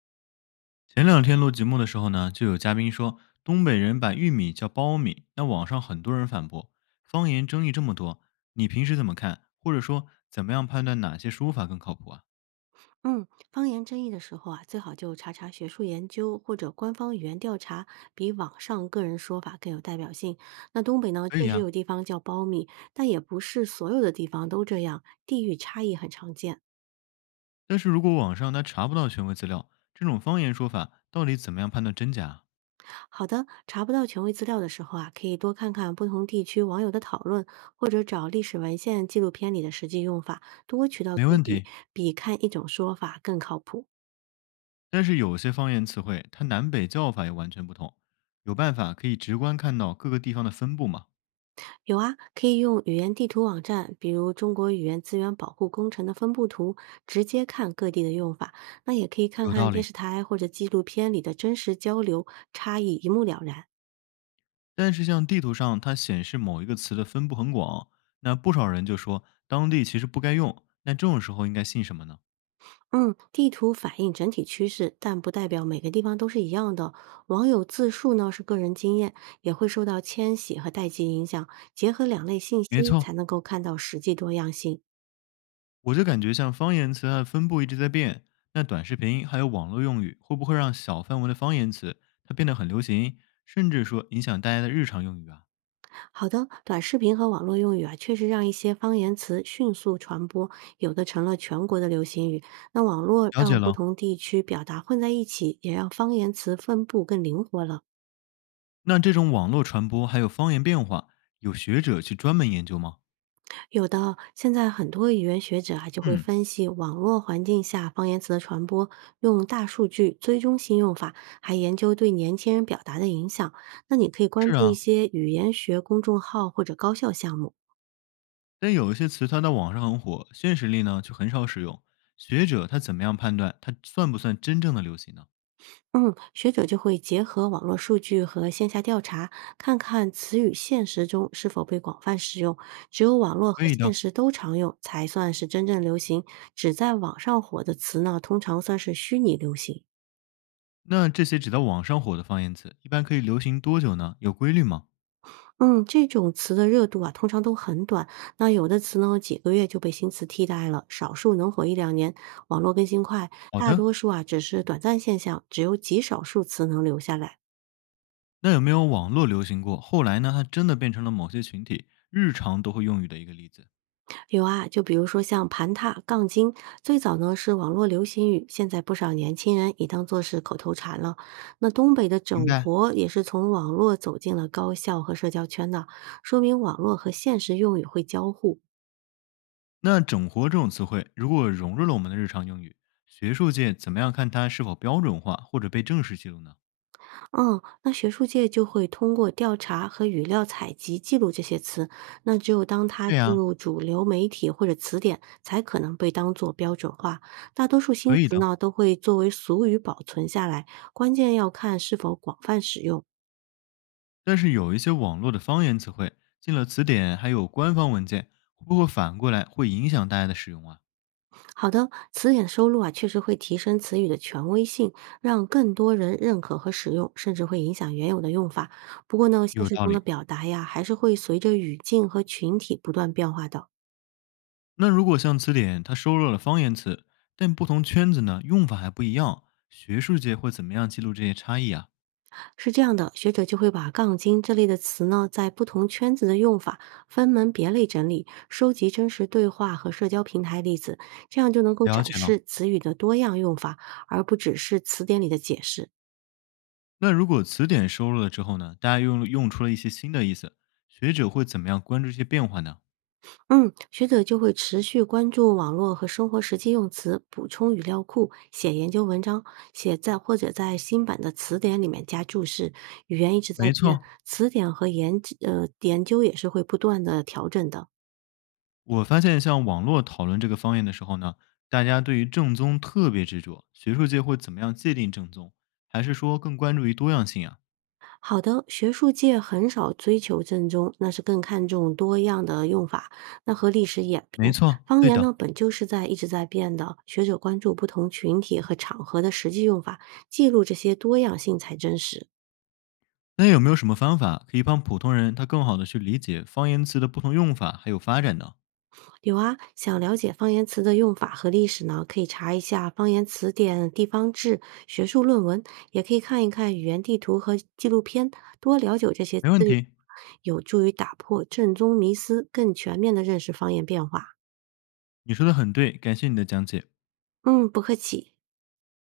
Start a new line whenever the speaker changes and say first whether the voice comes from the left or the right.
left: 前两天录节目的时候呢，就有嘉宾说东北人把玉米叫苞米，那网上很多人反驳，方言争议这么多，你平时怎么看？或者说怎么样判断哪些说法更靠谱啊？
right: 嗯，方言争议的时候啊，最好就查查学术研究或者官方语言调查，比网上个人说法更有代表性。那东北呢，
left: 可以
right: 确实
left: 呀、
right: 有地方叫苞米，但也不是所有的地方都这样，地域差异很常见。
left: 但是如果网上他查不到权威资料，这种方言说法到底怎么样判断真假啊
right: 好的，查不到权威资料的时候啊，可以多看看不同地区网友的讨论，或者找历史文献、纪录片里的实际用法，多渠道
left: 没
right: 对
left: 问
right: 比，
left: 题，
right: 比看一种说法更靠谱。
left: 但是有些方言词汇它南北叫法也完全不同，有办法可以直观看到各个地方的分布吗？
right: 有啊，可以用语言地图网站，比如中国语言资源保护工程的分布图，直接看各地的用法。那也可以看
left: 有
right: 看
left: 道
right: 电
left: 理。
right: 视台或者纪录片里的真实交流，差异一目了然。
left: 但是像地图上它显示某一个词的分布很广，那不少人就说当地其实不该用，那这种时候应该信什么呢？
right: 嗯，地图反映整体趋势，但不代表每个地方都是一样的。网友自述呢是个人经验，也会受到迁徙和代际影响，结合两类信
left: 没
right: 息
left: 错，
right: 才能够看到实际多样性。
left: 我就感觉像方言词它的分布一直在变，那短视频还有网络用语会不会让小范围的方言词它变得很流行，甚至说影响大家的日常用语啊？
right: 好的，短视频和网络用语啊，确实让一些方言词迅速传播，有的成了全国的流行语。那网络
left: 了解
right: 让不
left: 了，
right: 同地区表达混在一起，也让方言词分布更灵活了。
left: 那这种网络传播还有方言变化，有学者去专门研究吗？
right: 有的现在很多语言学者啊，就会
left: 嗯，
right: 分析网络环境下方言词的传播，用大数据追踪新用法，还研究对年轻人表达的影响。那你可以关
left: 是
right: 注一
left: 啊，
right: 些语言学公众号或者高校项目。
left: 但有一些词它在网上很火，现实里呢却很少使用。学者他怎么样判断它算不算真正的流行呢？
right: 嗯，学者就会结合网络数据和线下调查，看看词语现实中是否被广泛使用。只有网络和
left: 可以
right: 现
left: 的。
right: 实都常用，才算是真正流行。只在网上火的词呢，通常算是虚拟流行。
left: 那这些只在网上火的方言词，一般可以流行多久呢？有规律吗？
right: 嗯，这种词的热度啊，通常都很短。那有的词呢，几个月就被新词替代了，少数能火一两年。网络更新快，
left: 好
right: 大
left: 的，
right: 多数啊只是短暂现象，只有极少数词能留下来。
left: 那有没有网络流行过，后来呢，它真的变成了某些群体日常都会用语的一个例子？
right: 有啊，就比如说像盘踏、杠精，最早呢是网络流行语，现在不少年轻人也当做是口头禅了。那东北的
left: 明
right: 整
left: 白。
right: 活也是从网络走进了高校和社交圈的，说明网络和现实用语会交互。
left: 那整活这种词汇，如果融入了我们的日常用语，学术界怎么样看它是否标准化或者被正式记录呢？
right: 嗯，那学术界就会通过调查和语料采集记录这些词，那只有当它
left: 对
right: 进
left: 呀、
right: 入主流媒体或者词典，才可能被当作标准化。大多数新
left: 可以
right: 词
left: 的。
right: 呢都会作为俗语保存下来，关键要看是否广泛使用。
left: 但是有一些网络的方言词汇进了词典，还有官方文件，会不会反过来会影响大家的使用啊？
right: 好的，词典收录啊，确实会提升词语的权威性，让更多人认可和使用，甚至会影响原有的用法。不过呢，现
left: 有
right: 实
left: 道
right: 中的
left: 理。
right: 表达呀，还是会随着语境和群体不断变化的。
left: 那如果像词典它收录了方言词，但不同圈子呢用法还不一样，学术界会怎么样记录这些差异啊？
right: 是这样的，学者就会把“杠精”这类的词呢，在不同圈子的用法分门别类整理，收集真实对话和社交平台例子，这样就能够
left: 了
right: 展
left: 解了。
right: 示词语的多样用法，而不只是词典里的解释。
left: 那如果词典收录了之后呢，大家用出了一些新的意思，学者会怎么样关注这些变化呢？
right: 嗯，学者就会持续关注网络和生活实际用词，补充语料库，写研究文章，写在或者在新版的词典里面加注释。语言一直在
left: 没
right: 变，
left: 错，
right: 词典和研究也是会不断的调整的。
left: 我发现，像网络讨论这个方言的时候呢，大家对于正宗特别执着。学术界会怎么样界定正宗？还是说更关注于多样性啊？
right: 好的，学术界很少追求正宗，那是更看重多样的用法，那和历史演
left: 没
right: 变。
left: 错，
right: 方
left: 对
right: 言呢，
left: 的。
right: 本就是在一直在变的，学者关注不同群体和场合的实际用法，记录这些多样性才真实。
left: 那有没有什么方法可以帮普通人他更好的去理解方言词的不同用法还有发展呢？
right: 有啊，想了解方言词的用法和历史呢，可以查一下方言词典、地方志、学术论文，也可以看一看语言地图和纪录片，多了解这些资
left: 没问
right: 源，
left: 题，
right: 有助于打破正宗迷思，更全面的认识方言变化。
left: 你说的很对，感谢你的讲解。
right: 嗯，不客气。